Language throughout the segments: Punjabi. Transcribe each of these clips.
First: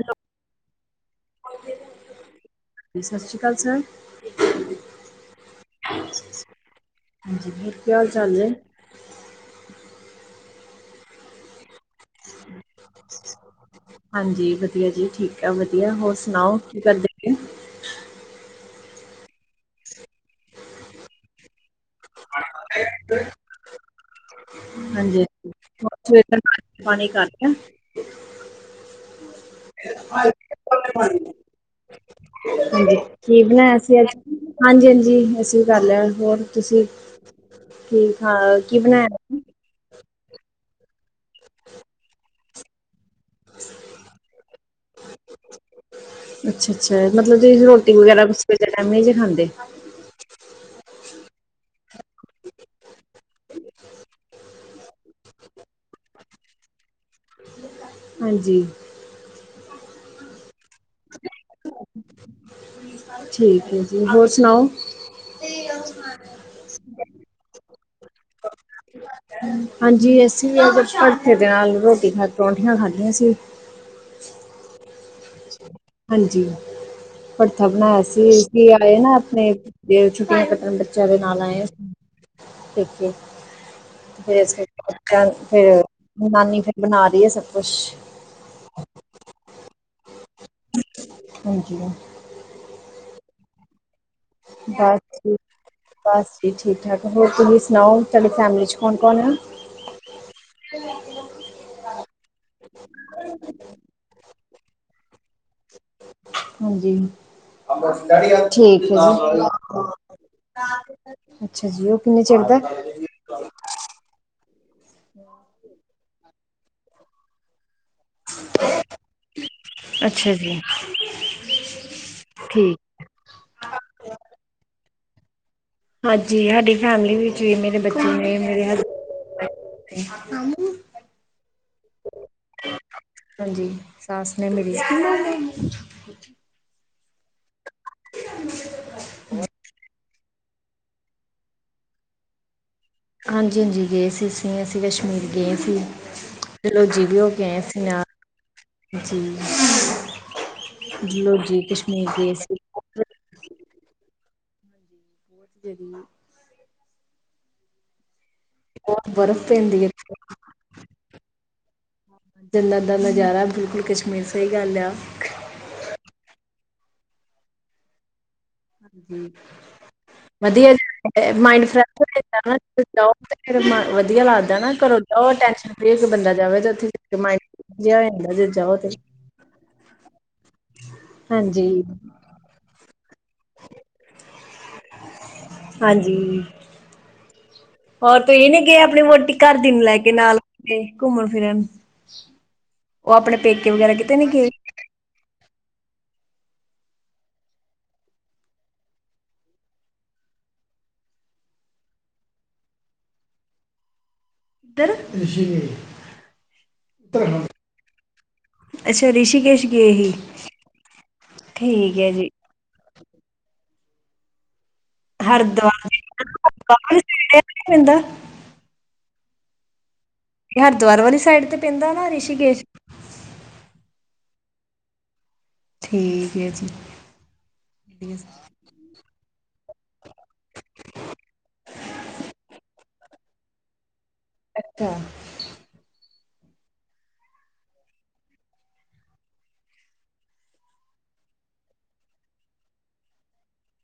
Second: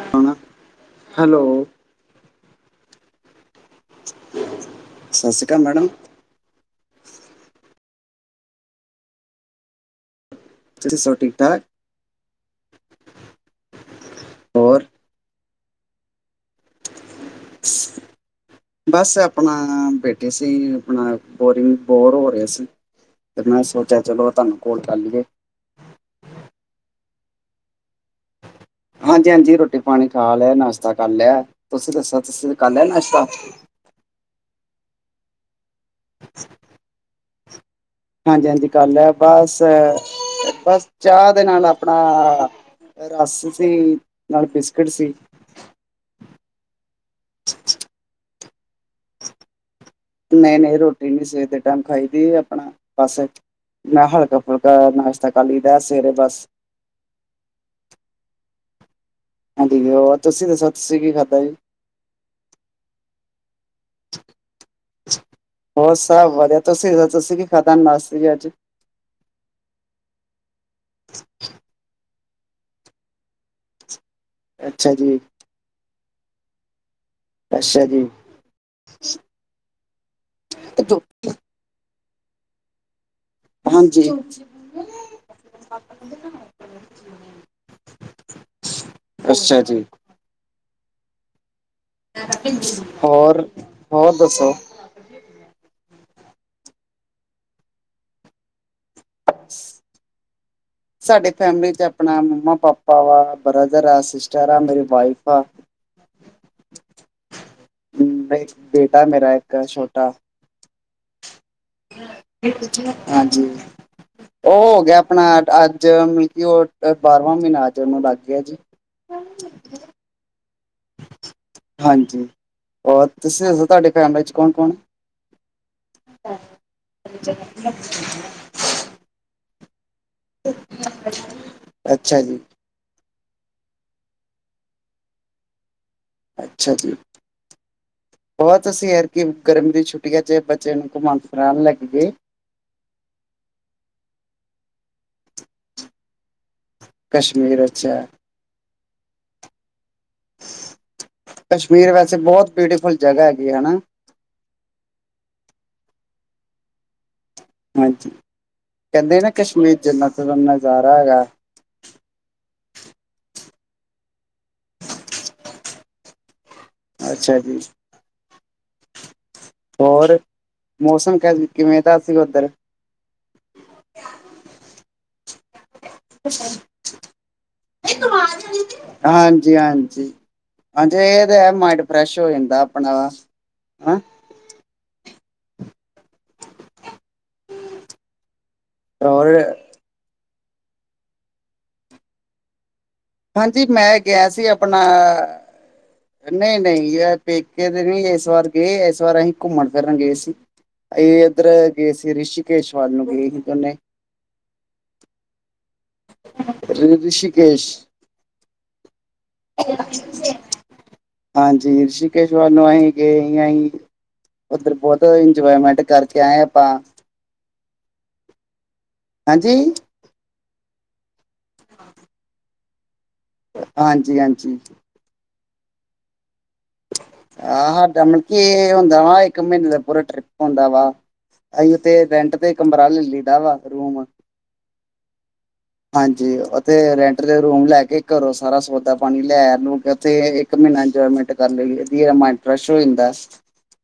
Hello hello. ਸਤਿ ਸ੍ਰੀ ਅਕਾਲ ਸਰ। ਸਤਿ ਸ਼੍ਰੀ ਅਕਾਲ ਮੈਡਮ ਹਾਂਜੀ ਕੀ ਹਾਲ-ਚਾਲ ਨੇ। ਤੁਸੀ ਸਬ ਠੀਕ, ਠਾਕ। ਹਾਂਜੀ, ਹੋਰ ਵਧੀਆ ਜੀ, ਠੀਕ ਆ ਵਧੀਆ, ਹੋਰ ਸੁਣਾਓ ਕੀ ਕਰਦੇ? ਪਏ ਬਸ ਆਪਣਾ ਬੇਠੈ ਸੀ, ਆਪਣਾ ਬੋਰਿੰਗ, ਬੋਰ ਹੋ ਰਹੇ ਸੀ। ਫਿਰ ਮੈਂ ਸੋਚਿਆ ਚਲੋ ਤਾਨੂੰ ਹਾਂਜੀ, ਹਾਂ ਸਵੇਰ ਦਾ ਰੋਟੀ ਪਾਣੀ ਕਰ ਲਿਆ? ਹਾਂਜੀ, ਹਾਂਜੀ ਰੋਟੀ ਪਾਣੀ ਖਾ ਲਿਆ, ਨਾਸ਼ਤਾ ਕਰ ਲਿਆ, ਤੁਸੀ ਦੱਸੋ ਤੁਸੀ ਕਰਲਿਆ ਨਾਸ਼ਤਾ? ਕੀ ਬਣਾਇਆ ਹਾਂਜੀ, ਹਾਂਜੀ ਅਸੀਂ ਕਰ ਲਿਆ। ਹੋਰ ਤੁਸੀਂ ਕੀ ਖਾ ਹਾਂਜੀ, ਹਾਂਜੀ ਕੀ ਕਰਲਿਆ ਬਣਾਇਆ ਬਸ, ਬਸ ਚਾਅ ਦੇ ਨਾਲ ਆਪਣਾ ਰਸ ਸੀ, ਨਾਲ ਬਿਸਕਿਟ ਸੀ। ਅੱਛਾ, ਅੱਛਾ ਮਤਲਬ ਤੁਸੀਂ ਰੋਟੀ ਵਗੈਰਾ ਸਵੇਰ ਦੇ ਟਾਈਮ ਨਹੀਂ ਜੇ ਖਾਂਦੇ? ਨਹੀਂ, ਨਹੀਂ ਰੋਟੀ ਨੀ ਸਵੇਰ ਦੇ ਟਾਈਮ ਖਾਈ ਦੀ ਆਪਣਾ, ਬਸ ਮੈਂ ਹਲਕਾ, ਫੁਲਕਾ ਚਾਅ ਨਾਸ਼ਤਾ ਕਰ ਲੀ ਦਾ ਸਵੇਰੇ ਬਸ ਹਾਂਜੀ। ਹਾਂਜੀ ਹੋਰ, ਤੁਸੀਂ ਦੱਸੋ ਤੁਸੀਂ ਕੀ ਖਾਧਾ ਜੇ? ਠੀਕ ਐ ਜੀ, ਹੋਰ ਸੁਣਾਓ? ਹੋਰ ਸਭ ਵਧੀਆ। ਤੁਸੀਂ ਦਸੋ, ਤੁਸੀਂ ਕੀ ਖਾਧਾ ਨਾਸ਼ਤੇ ਚ ਅਜ? ਹ [unintelligible] ਹਾਂਜੀ ਅਸੀਂ ਅ ਭਰਥੇ ਦੇ ਨਾਲ, ਰੋਟੀ ਖਾ ਪਰੋਂਠੀਆਂ ਖਾਧੀਆਂ ਸੀ। ਅੱਛਾ ਜੀ। ਹਾਂਜੀ। ਭੜਥਾ ਅੱਛਾ ਜੀ ਬਣਾਇਆ ਸੀ, ਦੀਦੀ ਆਏ ਨਾ ਆਪਣੇ, ਛੁੱਟੀਆਂ ਕੱਟਨ ਬੱਚਿਆਂ ਦੇ ਨਾਲ ਆਏ ਅ ਪੇਕੇ। ਹਾਂਜੀ ਫਿਰ ਬੱਚਿਆਂ ਫੇਰ ਨਾਨੀ ਫਿਰ ਬਣਾ ਰਹੀ ਹੈ ਸਭ ਕੁਛ। ਅੱਛਾ ਜੀ। ਹਾਂਜੀ, ਹਾਂ ਹੋਰ, ਹੋਰ ਦੱਸੋ? ਬਸ ਜੀ ਠੀਕ, ਬਸ ਜੀ ਠੀਕ ਠਾਕ, ਹੋਰ ਤੁਸੀਂ ਸੁਣਾਓ, ਤੁਹਾਡੀ ਫੈਮਿਲੀ 'ਚ ਹੈਂ ਸਾਡੇ ਫੈਮਿਲੀ ਤੇ ਆਪਣਾ ਮੰਮਾ -ਪਾਪਾ ਵਾ, ਬ੍ਰਦਰ ਆ, ਸਿਸਟਰ ਆ, ਮੇਰੀ ਵਾਈਫ ਆ। ਹਾਂਜੀ, ਇੱਕ ਠੀਕ ਹੈ ਜੀ। ਬੇਟਾ ਨਾ ਮੇਰਾ ਤੇ ਇੱਕ ਓਧਰ ਛੋਟਾ ਅੱਛਾ ਜੀ। ਹਾਂਜੀ ਉਹ ਹੋ ਗਿਆ ਆਪਣਾ ਅੱਜ ਕਿ ਉਹ ਬਾਰਵਾਂ ਮਹੀਨਾ ਅੱਜ ਉਨੂੰ ਲੱਗ ਗਿਆ ਜੀ। ਅੱਛਾ ਜੀ ਹਾਂਜੀ। ਠੀਕ ਹੋਰ ਤੁਸੀਂ ਦੱਸੋ, ਤੁਹਾਡੇ ਫੈਮਿਲੀ ਚ ਕੌਣ- ਕੌਣ? ਹਾਂਜੀ, ਹਾਡੀ ਫੈਮਿਲੀ ਵਿੱਚ ਵੀ ਮੇਰੇ ਬੱਚੇ ਨੇ, ਮੇਰੇ ਹਸਬੈਂਡ- ਅੱਛਾ ਜੀ। ਹਾਂਜੀ, ਸਾਸ ਨੇ ਮੇਰੀ। ਅੱਛਾ ਜੀ। ਹੋਰ ਤੁਸੀ ਐਦਕੀ ਗਰਮੀਂ ਦੀ ਛੁੱਟੀਆਂ ਚ ਬੱਚ ਚਿਆ ਨੂੰ ਘੁਮਾਣ ਫ਼ਿਰਾਣ ਲੈ ਕੇ ਗਏ? ਹਾਂਜੀ 'ਹਾਂਜੀ ਗਏ ਸੀ ਅਸੀਂ, ਅਸੀਂ ਕਸ਼ਮੀਰ ਗਏ ਸੀ। ਡਲਹੌਜੀ ਵੀ ਹੋਕੇ ਆਏ ਹਾਂ ਕਸ਼ਮੀਰ ਅਸੀਂ ਅੱਛਾ ਨਾਲ ਡਲਹੌਜੀ ਕਸ਼ਮੀਰ ਵੈਸੇ ਗਏ ਬਹੁਤ ਸੀ ਬਿਊਟੀਫੁਲ ਜਗ੍ਹਾ ਹੈਗੀ ਹਨਾ। ਜੀ- ਜੀ। ਹਾਂਜੀ, ਬਹੁਤ ਕਹਿੰਦੇ ਨਾ ਬਰਫ਼ ਕਸ਼ਮੀਰ, ਪੈਂਦੀ ਹੈ ਇੱਥੇ ਜੰਨਤ ਦਾ ਨਜ਼ਾਰਾ ਹੈਗਾ। ਜੰਨਤ ਦਾ ਨਜ਼ਾਰਾ, ਬਿਲਕੁਲ ਕਸ਼ਮੀਰ, ਸਹੀ ਗੱਲ ਆ। ਅੱਛਾ ਜੀ। ਹੋਰ ਵਧੀਆ ਜਗ੍ਹਾ ਮੌਸਮ ਹੈ, ਕ ਮਾਇੰਡ ਕਿਵੇਂ ਦਾ ਫਰੈਸ਼ ਹੋ ਸੀ ਜੰਦਾ ਉੱਧਰ ਹੈ ਨਾਂ। ਜਾਓ ਤੇ ਫੇਰੇ ਮ ਵਧੀਆ ਲੱਗਦਾ ਨਾ, ਘਰੋਂ ਜਾਓ ਟੈਂਸ਼ਨ ਜਿਹਾ ਹੋ ਜਾਂਦਾ ਜੇ ਜਾਓ ਤੇ ਹਾਂਜੀ, ਹਾਂਜੀ। ਹਾਂਜੀ ਇਹ ਤੇ ਹੈ, ਹਾਂਜੀ ਮਾਇੰਡ ਫਰੈਸ਼ ਹੋ ਜਾਂਦਾ ਆਪਣਾ, ਹਨਾ। ਹਾਂਜੀ। ਹੋਰ ਤੁਸੀ ਨਹੀਂ ਗਏ, ਆਪਣੀ ਹੋਰ ਵੋਟੀ ਘਰਦੀ ਨੂੰ ਲੈ ਕੇ ਨਾਲੇ, ਘੁੰਮਣ ਫਿਰਨ? ਉਹ ਆਪਣੇ ਹਾਂਜੀ ਪੇਕੇ ਵਗੈਰਾ, ਮੈਂ ਕਿਤੇ ਨੀ ਗਿਆ ਗਏ? ਆਪਣਾ ਨਹੀਂ-ਨਹੀਂ, ਯ ਪੇਕੇ ਦੇ ਨਹੀਂ ਇਸ ਵਾਰ ਗਏ। ਇਸ ਵਾਰ ਅਸੀਂ, ਘੁੰਮਣ ਫਿਰਨ ਗਏ ਸੀ। ਇਹ ਇੱਧਰ ਗਏ ਸੀ, ਰਿਸ਼ੀਕੇਸ਼ ਵਾਲ ਨੂੰ ਗਏ ਸੀ ਦੋਨੇ। ਕਿਧਰ? ਰਿਸ਼ੀਕੇਸ਼ ਰਿਸ਼ੀਕੇਸ਼ ਅੱਛਾ, ਰਿਸ਼ੀਕੇਸ਼ ਗਏ ਸੀ। ਹਾਂਜੀ, ਰਿਸ਼ੀਕੇਸ਼ ਵਾਲ ਨੂੰ ਹੀ ਗਏ ਅਹੀ, ਉੱਧਰ ਬਹੁਤ ਇੰਜੋਏਮੈਂਟ ਕਰਕੇ ਆਏ ਆਪਾਂ। ਕਿੱਥੇ ਪੈਂਦਾ? ਹਾਂਜੀ? ਹਰਿਦੁਆਰ ਵਾਲੀ ਸਾਈਡ ਤੇ ਪੈਂਦਾ ਨਾ, ਰਿਸ਼ੀਕੇਸ਼? ਹਾਂਜੀ, ਹਾਂਜੀ। ਠੀਕ ਹੈ ਜੀ। ਆਹ ਸਾਡਾ ਵਧੀਆ। ਮਤਲ ਕੀ ਇਹ ਹੁੰਦਾ ਵਾ, ਇੱਕ ਮਹੀਨੇ ਦਾ ਪੂਰਾ ਟ੍ਰਿਪ ਹੁੰਦਾ ਵਾ। ਅਹੀ ਉਥੇ ਰੈਂਟ ਤੇ ਕਮਰਾ ਲੈ ਲਈਦਾ ਵਾ, ਰੂਮ। ਅੱਛਾ। ਹਾਂਜੀ, ਉੱਥੇ ਰੈਂਟ ਤੇ ਰੂਮ ਲੈ ਕੇ, ਘਰੋਂ ਸਾਰਾ ਸੌਦਾ ਪਾਣੀ ਲੈ-ਲੂ ਕੇ ਉੱਥੇ ਇੱਕ ਮਹੀਨਾ ਇੰਜੋਏਮੈਂਟ ਕਰ ਲਈ ਦੀ, 'ਹ ਮਾਇੰਡ ਫਰੈਸ਼ ਹੋ ਜਾਂਦਾ।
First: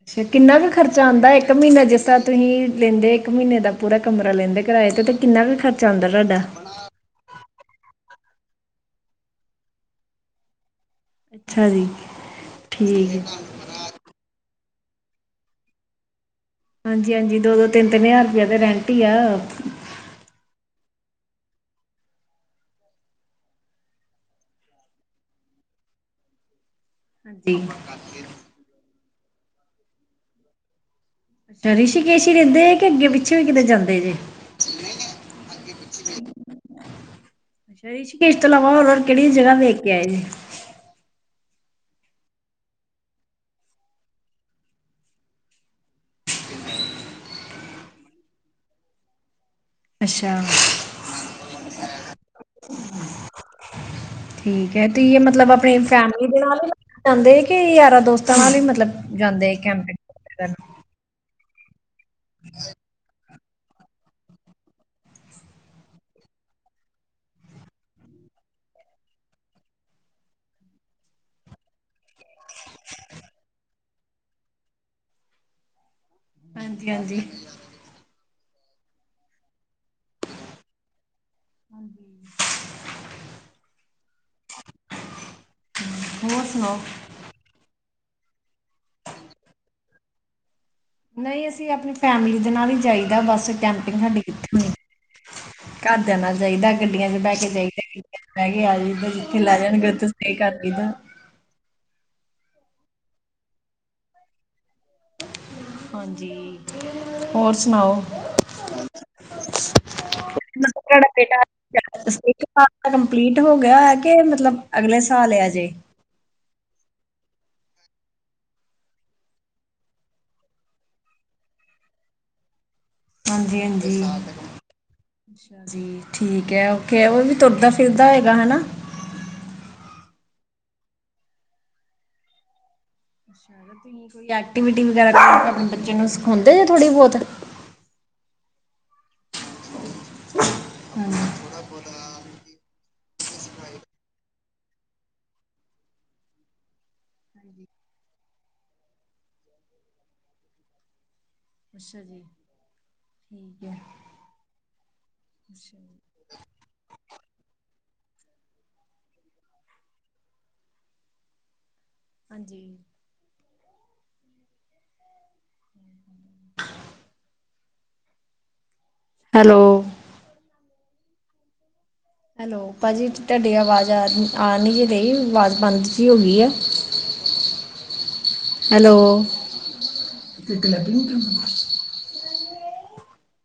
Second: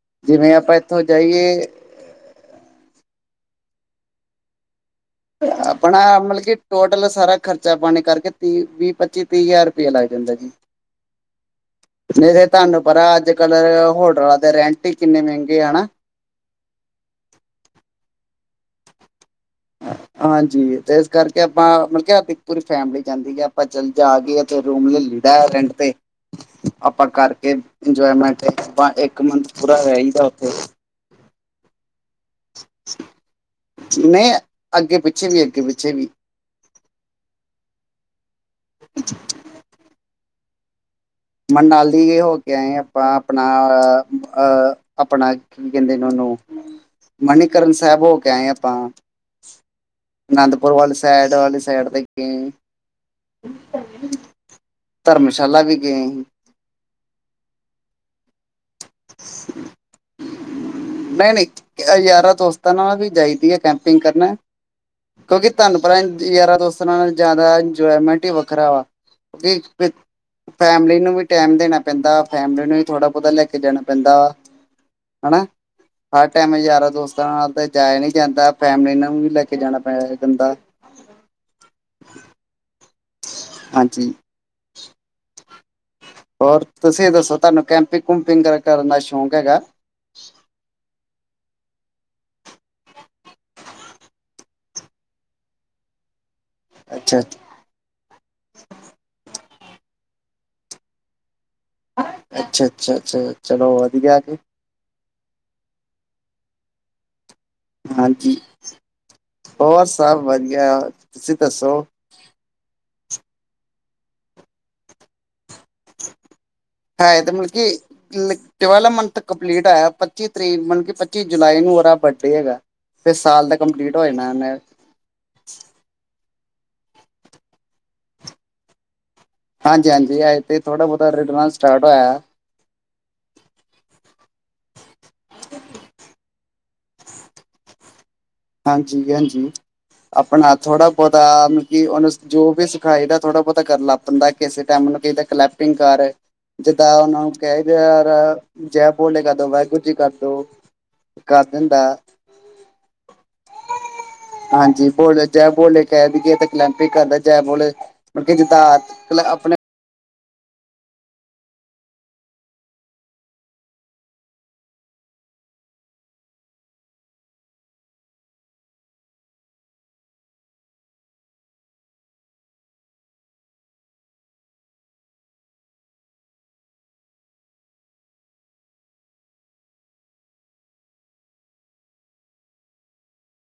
ਅੱਛਾ, ਜਿਵੇਂ ਕਿੰਨਾ ਕੁ ਆਪਾਂ ਇੱਥੋਂ ਖਰਚਾ ਆਉਂਦਾ, ਇੱਕ ਜਾਈਏ ਮਹੀਨਾ ਜਿਸ ਤਰ੍ਹਾਂ ਤੁਸੀਂ ਲੈਂਦੇ, ਇੱਕ ਮਹੀਨੇ ਦਾ ਪੂਰਾ ਕਮਰਾ ਲੈਂਦੇ ਕਿਰਾਏ ਤੇ? ਕਿੰਨਾ ਕੁ ਖਰਚਾ ਆਪਣਾ ਆਉਂਦਾ ਤੁਹਾਡਾ ਮਤਲਬ ਕਿ ਟੋਟਲ ਸਾਰਾ ਖਰਚਾ ਪਾਣੀ ਕਰਕੇ, ਤੀਹ ਵੀਹ, ਪੱਚੀ-ਤੀਹ ਹਜ਼ਾਰ ਰੁਪਇਆ ਲੱਗ ਜਾਂਦਾ ਜੀ। ਅੱਛਾ ਜੀ ਨਹੀ ਤੇ ਤੁਹਾਨੂੰ ਠੀਕ ਪਤਾ, ਹੈ ਅਜ ਕਲ ਹੋਟਲਾ ਦੇ ਰੈਂਟ- ਕਿਨੇ ਮਹਿਗੇ, ਹਣਾ। ਹਾਂਜੀ -ਹਾਂਜੀ, ਦੋ- ਦੋ, ਤਿੰਨ- ਤਿੰਨ ਹਜ਼ਾਰ ਰੁਪਆ ਦੇ ਰੈਟ ਹੀ ਆ। ਹਾਂਜੀ ਤੇ ਇਸ ਕਰਕੇ ਆਪਾ ਮਤਲਬ ਕਿ, ਆਪ ਪੂਰੀ ਫੈਮਿਲੀ ਜਾਦੀ ਹੈ। ਆਪਾ ਚਲ ਜਾ ਕੇ ਤੇ ਰੂਮ ਲਲੀਦਾ ਹੈ, ਰੈਂਟ ਤੇ। ਆਪਾ ਕਰਕੇ ਹਾਂਜੀ ਇੰਜੋਏਮੈਟ, ਆਪਾ ਇਕ ਮੰਥ ਪੂਰਾ ਰਹਿ ਹੀਦਾ ਉਥੇ। ਅਛਾ ਰਿਸ਼ੀਕੇਸ਼ ਹੀ ਰਹਿਦੇ, ਕਿ ਅਗੇ ਪਿੱਛੇ ਵੀ ਕਿਤੇ ਜਾਦੇ ਜੇ? ਨਹੀਂ ਅੱਗੇ ਪਿੱਛੇ ਵੀ ਅੱਗੇ ਪਿੱਛੇ ਵੀ ਅਛਾ ਰਿਸ਼ੀਕੇਸ਼ ਤੋ ਇਲਾਵਾ, ਹੋਰ- ਹੋਰ ਕਿਹੜੀ ਜ੍ਹਗਾਂ ਦੇਖ ਕੇ ਆਏ ਜੇ? ਮਨਾਲੀ ਹੋ ਕੇ ਆਏ ਆਪਾ, ਆਪਣਾ ਅਹ ਆਪਣਾ ਕੀ ਕਹਿਦੇ ੳਨੂੰ, ਮਨੀਕਰਨ ਸਾਹਿਬ ਹੋ ਕੇ ਆਏ ਆਪਾ। ਅੱਛਾ ਅਨੰਦਪੁਰ ਵਾਲੀ ਸਾਈਡ, ਵਾਲੀ ਸਾਈਡ ਦੇ ਗ ਠੀਕ ਹੈ। ਤੁਹੀਂ ਮਤਲਬ ਧਰਮਸ਼ਾਲਾ ਵੀ ਆਪਣੇ ਗਏ ਫੈਮਲੀ ਦੇ ਨਾਲ ਜਾਦੇ, ਕਿ ਯਾਰਾਂ ਦੋਸਤਾਂ ਨਾਲ ਹੀ ਮਤਲਬ ਜਾਦੇ ਕੈਂਪਿੰਗ? ਨਹੀ-ਨਹੀ, ਯਾਰਾਂ ਦੋਸਤਾਂ ਨਾਲ ਵੀ ਜਾਈਦੀ ਆ, ਕੈਂਪਿੰਗ ਕਰਨ। ਕਿਓਂਕਿ ਤੁਆਨੂੰ ਪਤਾ ਯਾਰਾਂ ਦੋਸਤਾਂ ਨਾਲ ਜਾਦਾ ਇੰਜੋਏਮੈਂਟ ਈ ਵੱਖਰਾ ਵਾ। ਕੀ ਫੈਮਲੀ ਨੂੰ ਵੀ ਟੈਮ ਦੇਨਾ ਪੈਂਦਾ ਵਾ। ਫੈਮਲੀ ਨੂੰ ਵੀ ਥੋੜਾ ਬੋਤਾ ਲੈ ਕੇ ਜਾਨਾ ਪੈਂਦਾ ਵਾ, ਹਨਾ। ਹਰ ਟਾਈਮ ਹਾਂਜੀ ਯਾਰਾਂ ਹਾਂਜੀ ਦੋਸਤਾਂ ਨਾਲ ਤੇ ਜਾਏਆ ਨੀ ਜਾਂਦਾ ਫੈਮਿਲੀ ਨਾਲ ਨੂੰ ਵੀ ਲੈ ਕੇ ਜਾਨਾ ਪੈਂਦਾ ਬੰਦਾ [inaudible] ਹਾਂਜੀ, ਹੋਰ ਤੁਸੀਂ ਏ ਦੱਸੋ ਤੁਆਨੂੰ ਕਿ ਕੈਂਪਿੰਗ ਕੂਪਿੰਗ ਕਰਨ ਦਾ ਸ਼ੋਕ ਹੈਗਾ। ਨਈਂ ਅਸੀਂ ਆਪਨੀ ਫੈਮਿਲੀ ਦੇ ਨਾਲ ਈ ਜਾਈਦਾ ਬਸ ਕੈਂਪਿੰਗ ਸਾਡੀ ਕਿੱਥੇ ਹੋਨੀ ਆ। ਘਰਦੇਆਂ ਨਾਲ ਜਾਈਦਾ। ਗੱਡੀਆਂ ਅੱਛਾ ਚ ਬੈ ਕੇ ਜਾਈਦਾ ਗੱਡੀਆਂ ਚ ਬੈ ਕੇ ਆ ਜਾਈਦਾ ਜਿੱਥੇ ਲੈ ਜਾਨਗੇ ਓਥੇ ਸਟੇਅ ਕਰ ਦਈਦਾ। ਅੱਛਾ-ਅੱਛਾ-ਅੱਛਾ ਚਲੋ ਵਦੀਆ ਜੀ। ਹਾਂਜੀ। ਹੋਰ ਸੁਣਾਓ? ਹਾਂਜੀ, ਹੋਰ ਸਬ ਵਦੀਆ ਮਤਲਬ ਤੁਹਾਡਾ ਤੁਸੀ ਦੱਸੋ ਬੇਟਾ [unintelligible] ਕੰਪਲੀਟ ਹੋ ਗੇਆ ਕੇ ਮਤਲਬ ਅਗਲੇ ਸਾਲ ਆ ਜੇ। ਹੈ ਏ ਤੇ ਮਲਕੀ ਡਿਵੈਲਪ ਮੰਥ ਕੰਪਲੀਟ ਹੋਏਆ ਪੱਚੀ ਤਰੀਕ ਮਤਲਬ ਕੀ ਪੱਚੀ ਜੁਲਾਈ ਨੂੰ ਓਦਾ ਬਰਡੇ ਹੈਗਾ। ਫੇਰ ਸਾਲ ਦਾ ਕੰਪਲੀਟ ਹਾਂਜੀ-ਹਾਂਜੀ, ਹੋ ਜਾਨਾ ਏਨੇ। ਅੱਛਾ ਜੀ ਠੀਕ ਐ ਓਕੇ ਓ ਵੀ ਤੁਰਦਾ ਫਿਰਦਾ ਹੋਏਗਾ ਹਨਾ। ਹਾਂਜੀ-ਹਾਂਜੀ ਅਜੇ ਤੇ ਥੋੜਾ ਬੋਤਾ ਰਿੜਨਾ ਸਟਾਟ ਹੋਏਆ। ਤੁਸੀਂ ਕੋਈ ਐਕਟੀਵਿਟੀ ਵਗੈਰਾ ਸਿਖਾਂਦੇ ਓੰ ਆਪਨੇ ਬੱਚੇ ਨੂੰ ਥੋੜੀ ਬੋਤ। ਹਾਂਜੀ-ਹਾਂਜੀ। ਆਪਨਾ ਥੋੜਾ ਬੋਤਾ ਹਾਂਜੀ। ਮਤਲਬ ਕੀ ਓਨੂੰ ਜੋ ਵੀ ਸਿਖਾਈ ਦਾ ਥੋੜਾ ਬੋਤਾ ਕਰ ਲੈ ਬੰਦਾ ਕਿਸੇ ਟਾਈਮ ਨੂੰ ਕੇਦਾ ਕਲੈਪਿੰਗ ਕਰ, ਜਿਦਾਂ ਉਹਨਾ ਨੂੰ ਕਹਿਦੇ ਯਾਰ, ਜੈ ਬੋਲੇ, ਕਰਦੋ ਵਾਹਿਗੁਰੂ ਜੀ ਕਰਦੋ, ਕਰਦੇਨ ਦਾ [inaudible] ਹਾਂਜੀ, ਬੋਲੇ ਜੈ ਅੱਛਾ ਬੋਲੇ, ਜੀ ਕਹਿ ਦੀਏ ਤੇ ਕਲੈੰਪਿਕ ਕਰਦਾ ਜੈ ਬੋਲੇ, ਮੁੜਕੇ ਜਿਦਾਂ ਆਪਣੇ ਹਾਂਜੀ। [inaudible] ਹੈਲੋ ਹੈਲੋ ਭਾਅ ਜੀ ਤੁਹਾਡੀ ਅਵਾਜ ਆ, ਆ ਨਹੀ ਰਹੀ, ਅਵਾਜ਼ ਬੰਦ ਜੀ ਹੋਗੀ ਐ। Hello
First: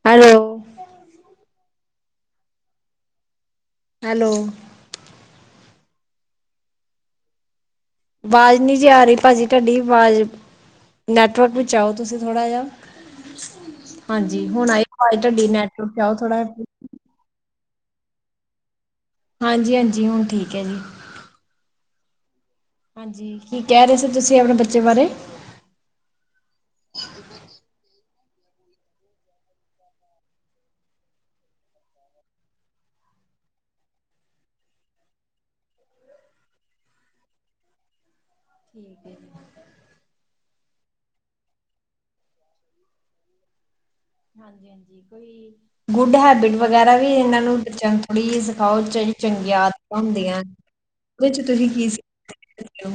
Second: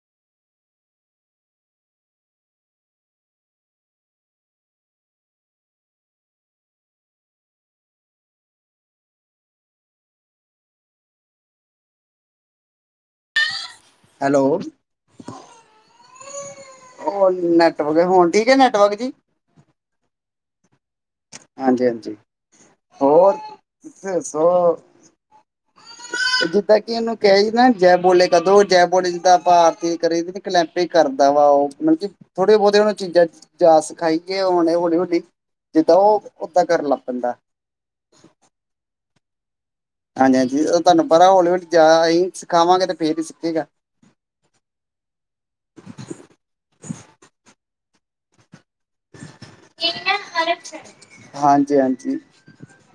hello- hello. ਅਵਾਜ਼ ਨਹੀ ਜੇ ਆ ਰਹੀ ਭਾਜੀ ਤੁਹਾਡੀ, ਅਵਾਜ ਨੈਟਵਰਕ ਵਿਚ ਆਓ ਤੁਸੀ ਥੋੜਾ ਜਾ। ਹਾਂਜੀ, ਹੈਲੋ ਹੁਣ ਆਈ ਅਵਾਜ਼ ਤੁਹਾਡੀ ਨੈਟਵਰਕ'ਚ ਆਓ ਥੋੜਾ। ਉਹ ਨੈਟਵਰਕ, ਹੁਣ ਠੀਕ ਐ ਨੈਟਵਰਕ ਜੀ? ਹਾਂਜੀ-ਹਾਂਜੀ, ਹੁਣ ਠੀਕ ਹੈ ਜੀ। ਹਾਂਜੀ-ਹਾਂਜੀ। ਹਾਂਜੀ, ਕੀ ਕਹਿ ਰਹੇ ਸੀ ਤੁਸੀਂ, ਸੋ ਅਪਣੇ ਬੱਚੇ ਬਾਰੇ? ਜਿੱਦਾਂ ਕਿ ਇਹਨੂੰ ਕਹੀਦਾ ਸੀ ਨਾ ਜੈ ਬੋਲੇ ਕਰਦੋ, ਜੈ ਬੋਲੇ ਜਿੱਦਾਂ ਆਪਾਂ ਆਰਤੀ ਕਰੀ ਕਲੈਂਪੇ ਕਰਦਾ ਵਾ ਉਹ, ਮਤਲਬ ਕਿ ਥੋੜੇ-ਬਹੁਤੇ ਉਹਨੂੰ ਚੀਜ਼ਾਂ ਜਾਚ ਸਿਖਾਈ ਕਿ ਏ ਹੌਲੀ-ਹੌਲੀ ਤਾਂ ਉਹ, ਓਦਾਂ ਕਰਨ ਲੱਗ ਪੈਂਦਾ। ਠੀਕ ਏ ਜੀ। ਹਾਂਜੀ-ਹਾਂਜੀ ਤੁਹਾਨੂੰ ਪਤਾ ਹੌਲੀ-ਹੌਲੀ ਜਾਚ ਆਈ, ਸਿਖਾਵਾਂਗੇ ਤੇ ਫੇਰ ਈ ਸਿੱਖੇਗਾ। ਹਾਂਜੀ-ਹਾਂਜੀ ਕੋਈ ਗੁੱਡ ਹੈਬਿਟ ਵਗੈਰਾ ਵੀ ਏਨਾਂ ਨੂੰ ਬੱਚਿਆਂ ਨੂੰ ਥੋੜ੍ਹੀ ਜੇਈ ਸਿਖਾਓ। ਜੇੜੀ ਚੰਗੀ ਆਦਤਾਂ ਹੁੰਦੀਆਂ ਓਦੇ ਚ ਤੁਸੀਂ ਹਾਂਜੀ ਕੀ ਹਾਂਜੀ [unintelligible] ਓੌ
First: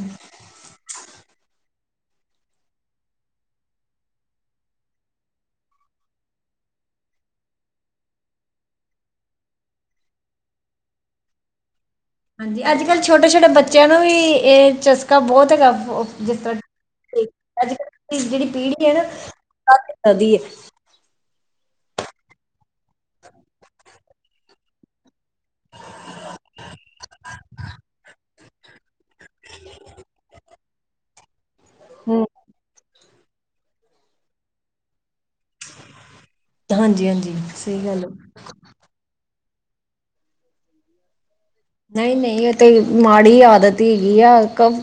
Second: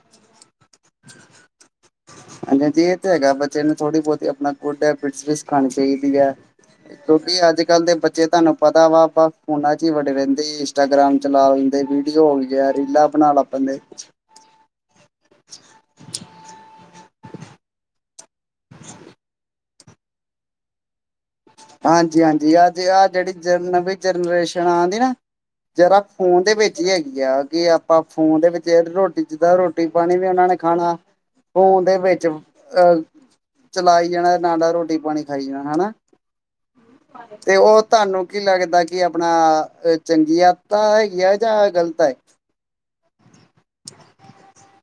ਹਾਂਜੀ-ਹਾਂਜੀ ਏ ਤੇ ਹੈਗਾ ਬੱਚੇ ਨੂੰ ਥੋੜੀ-ਬੋਹਤੀ ਆਪਣਾ ਗੁਡ ਹੈਬਿਟਸ ਵੀ ਸਿਖਾਣੀ ਚਾਇਦੀ ਐ। ਕਿਉਂਕਿ ਅੱਜ-ਕਲ ਦੇ ਬੱਚੇ ਤਾਨੂੰ ਪਤਾ ਵਾ ਆਪਾ ਫੋਨਾ ਚ ਈ ਵੜੇ ਰੈੰਦੇ ਇੰਸਟਾਗ੍ਰਾਮ ਚਲਾ ਲੈਂਦੇ ਵੀ ਹਾਂਜੀ ਅੱਜ-ਕੱਲ ਛੋਟੇ-ਛੋਟੇ ਬੱਚਿਆਂ ਨੂੰ ਵੀ ਏ ਚਸ ਹਾਂ ਬੋਹਤ ਹੈਗਾ ਫ ਜਿਸ ਤਰ੍ਹਾਂ ਕਿ ਅੱਜ-ਕੱਲ ਜੇੜੀ ਪੀੜ੍ਹੀ ਏ ਨਾ ਆਂ ਕਿਦਾਂ ਦੀ ਏ। ਹਾਂਜੀ-ਹਾਂਜੀ ਅੱਜ ਆਹ ਜੇੜੀ ਨਵੀਂ ਜਨਰੇਸ਼ਨ ਆਣ ਦੀ ਨਾ ਜਰਾ ਫੋਨ ਦੇ ਵਿੱਚ ਈ ਹੈਗੀ ਆ ਜੇ ਆਪਾਂ ਫੋਨ ਦੇ ਵਿੱਚ ਰੋਟ ਜਿੱਦਾਂ ਰੋਟੀ-ਪਾਨੀ ਵੀ ਏਨਾਂ ਨੇ ਖਾਣਾ ਫੋਨ ਦੇ ਵਿੱਚ ਅ ਚਲਾਈ ਜਾਣਾ ਨਾਲ-ਨਾਲ ਰੋਟੀ-ਪਾਨੀ ਖਾਈ ਜਾਣਾ ਹੈਨਾਂ। ਹਾਂਜੀ ਹਾਂਜੀ ਤੇ ਸਹੀ ਓ ਗੱਲ ਤਾਨੂੰ ਕੀ ਹੈ। ਲੱਗਦਾ ਕੀ ਆਪਣਾ ਚੰਗੀ ਆਦਤਾਂ ਹੈਗੀ ਐਂ। ਨਈ-ਨਈ ਓ ਤੇ ਮਾੜੀ ਆਦਤ ਈ ਹੈਗੀ ਆ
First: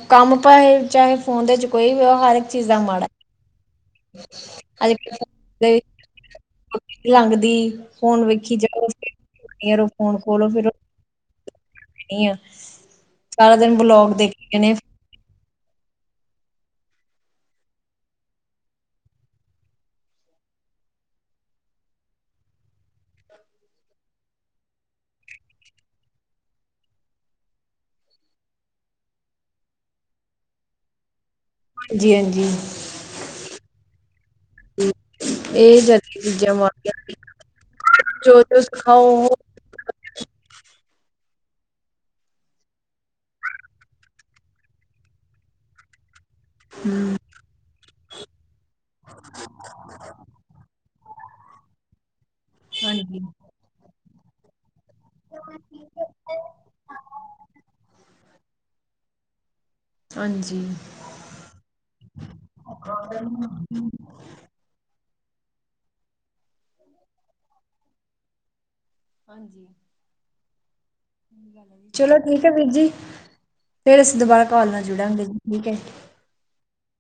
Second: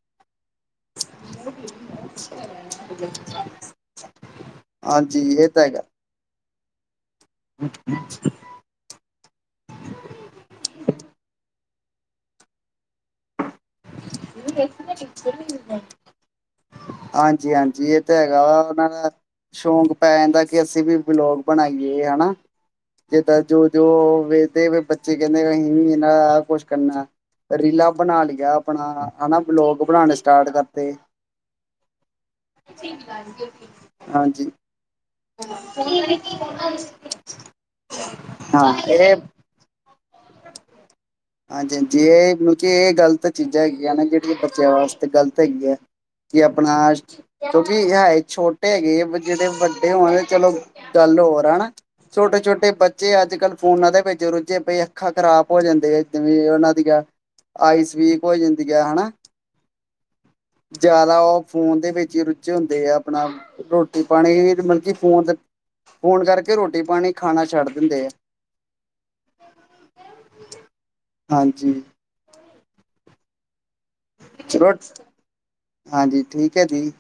ਕੰਮ ਪਾਏ ਚਾਹੇ ਫੋਨ ਦੇ ਇਚ ਕੋਈ ਵੀ ਹੋ ਹਰ ਇੱਕ ਚੀਜ਼ ਦਾ ਮਾੜਾ। [unintelligible] ਹਾਂਜੀ ਇਹ ਤਾਂ ਹੈਗਾ ਲਾੰਗਦੀ ਫੋਨ ਵੇਖੀ ਜਾਓ ਇਅਰ ਫੋਨ ਖੋ ਲੋ ਫੇਰ ਅ ਏਅਰ ਸਾਰਾ ਦਿਨ ਬਲੋਗ ਦੇਖੀ ਜਾਣੇ। ਹਾਂਜੀ-ਹਾਂਜੀ ਏ ਤੇ ਹੈਗਾ ਵਾ ਓਨਾਂ ਨੇ ਸ਼ੌਂਕ ਪੈ ਜਾਂਦਾ ਕਿ ਅਸੀਂ ਵੀ ਬਲੋਗ ਬਣਾਈਏ ਹਨਾ ਜਿੱਦਾਂ ਜੋ-ਜੋ ਵੇਖਦੇ ਵੀ ਬੱਚੇ ਕੈਂਦੇ ਅਸੀਂ ਵੀ ਏਨਾ ਐ ਕੁਛ ਕਰਨਾ। ਰੀਲਾ ਬਣਾ ਲਿਆ ਆਪਣਾ ਹਨਾ ਬਲੋਕ ਬਣਾਣੇ ਸਟਾਰਟ ਕਾਰਤੇ। ਹਾਂਜੀ-ਹਾਂਜੀ, ਹਾਂਜੀ ਠੀਕ। ਏ ਜਦ ਜਮਾਨਾ ਜੋ-ਜੋ ਹਾਂ ਇਹ ਸਖਾਓ ਹਾਂਜੀ-ਹਾਂਜੀ ਏ ਮਤਲਬ ਕਿ ਏ ਗ਼ਲਤ ਚੀਜ਼ਾਂ ਹੈਗੀਆਂ ਨੇ ਜੇੜੀ ਬੱਚਿਆਂ ਵਾਸਤੇ ਗ਼ਲਤ ਹੈਗੀਐ। ਕਿ ਅਪਣਾ ਅਸ਼ ਕਿਉਂਕਿ ਐ ਛੋਟੇ ਹੈਗੇ ਜਿਲੇ ਵੱਡੇ ਹੋਣਗੇ ਚਲੋ ਗੱਲ ਹੋਰ ਐ ਹੈਨਾ ਛੋਟੇ-ਛੋਟੇ ਬੱਚੇ ਹਾਂਜੀ ਅੱਜ-ਕੱਲ ਫੋਨਾਂ ਦੇ ਵਿੱਚ ਰੁੱਝੇ ਪਏ ਆ। ਅੱਖਾਂ ਖ਼ਰਾਬ ਹੋ ਜਾਂਦੇ ਆ ਜਿਵੇਂ ਓਨਾਂ ਦੀਆਂ ਆਈਸ ਵੀਕ ਹੋ ਜਾਂਦੀ ਐ ਹਨਾ। ਹਾਂਜੀ ਜਾਦਾ ਓ ਫੋਨ ਦੇ ਵਿੱਚ ਈ ਰੁਝੇ ਹੁੰਦੇ ਆ ਆਪਣਾ ਰੋਟੀ -ਪਾਨੀ ਮਤਲਬ ਕੀ ਫੋਨ ਤੇ ਫੋਨ ਕਰਕੇ ਰੋਟੀ-ਪਾਨੀ ਖਾਣਾ ਛੱਡ ਦਿੰਦੇ ਆ। ਹਾਂਜੀ। ਹਾਂਜੀ ਚਲੋ ਠੀਕ ਐ ਵੀਰ ਜੀ ਫੇਰ ਅਸੀਂ ਦੋਬਾਰਾ ਕੋਲ ਚਲੋ ਨਾਲ ਜੁੜਾਂਗੇ ਜੀ ਠੀਕ ਐ। ਹਾਂਜੀ ਠੀਕ। ਕੇਥੀ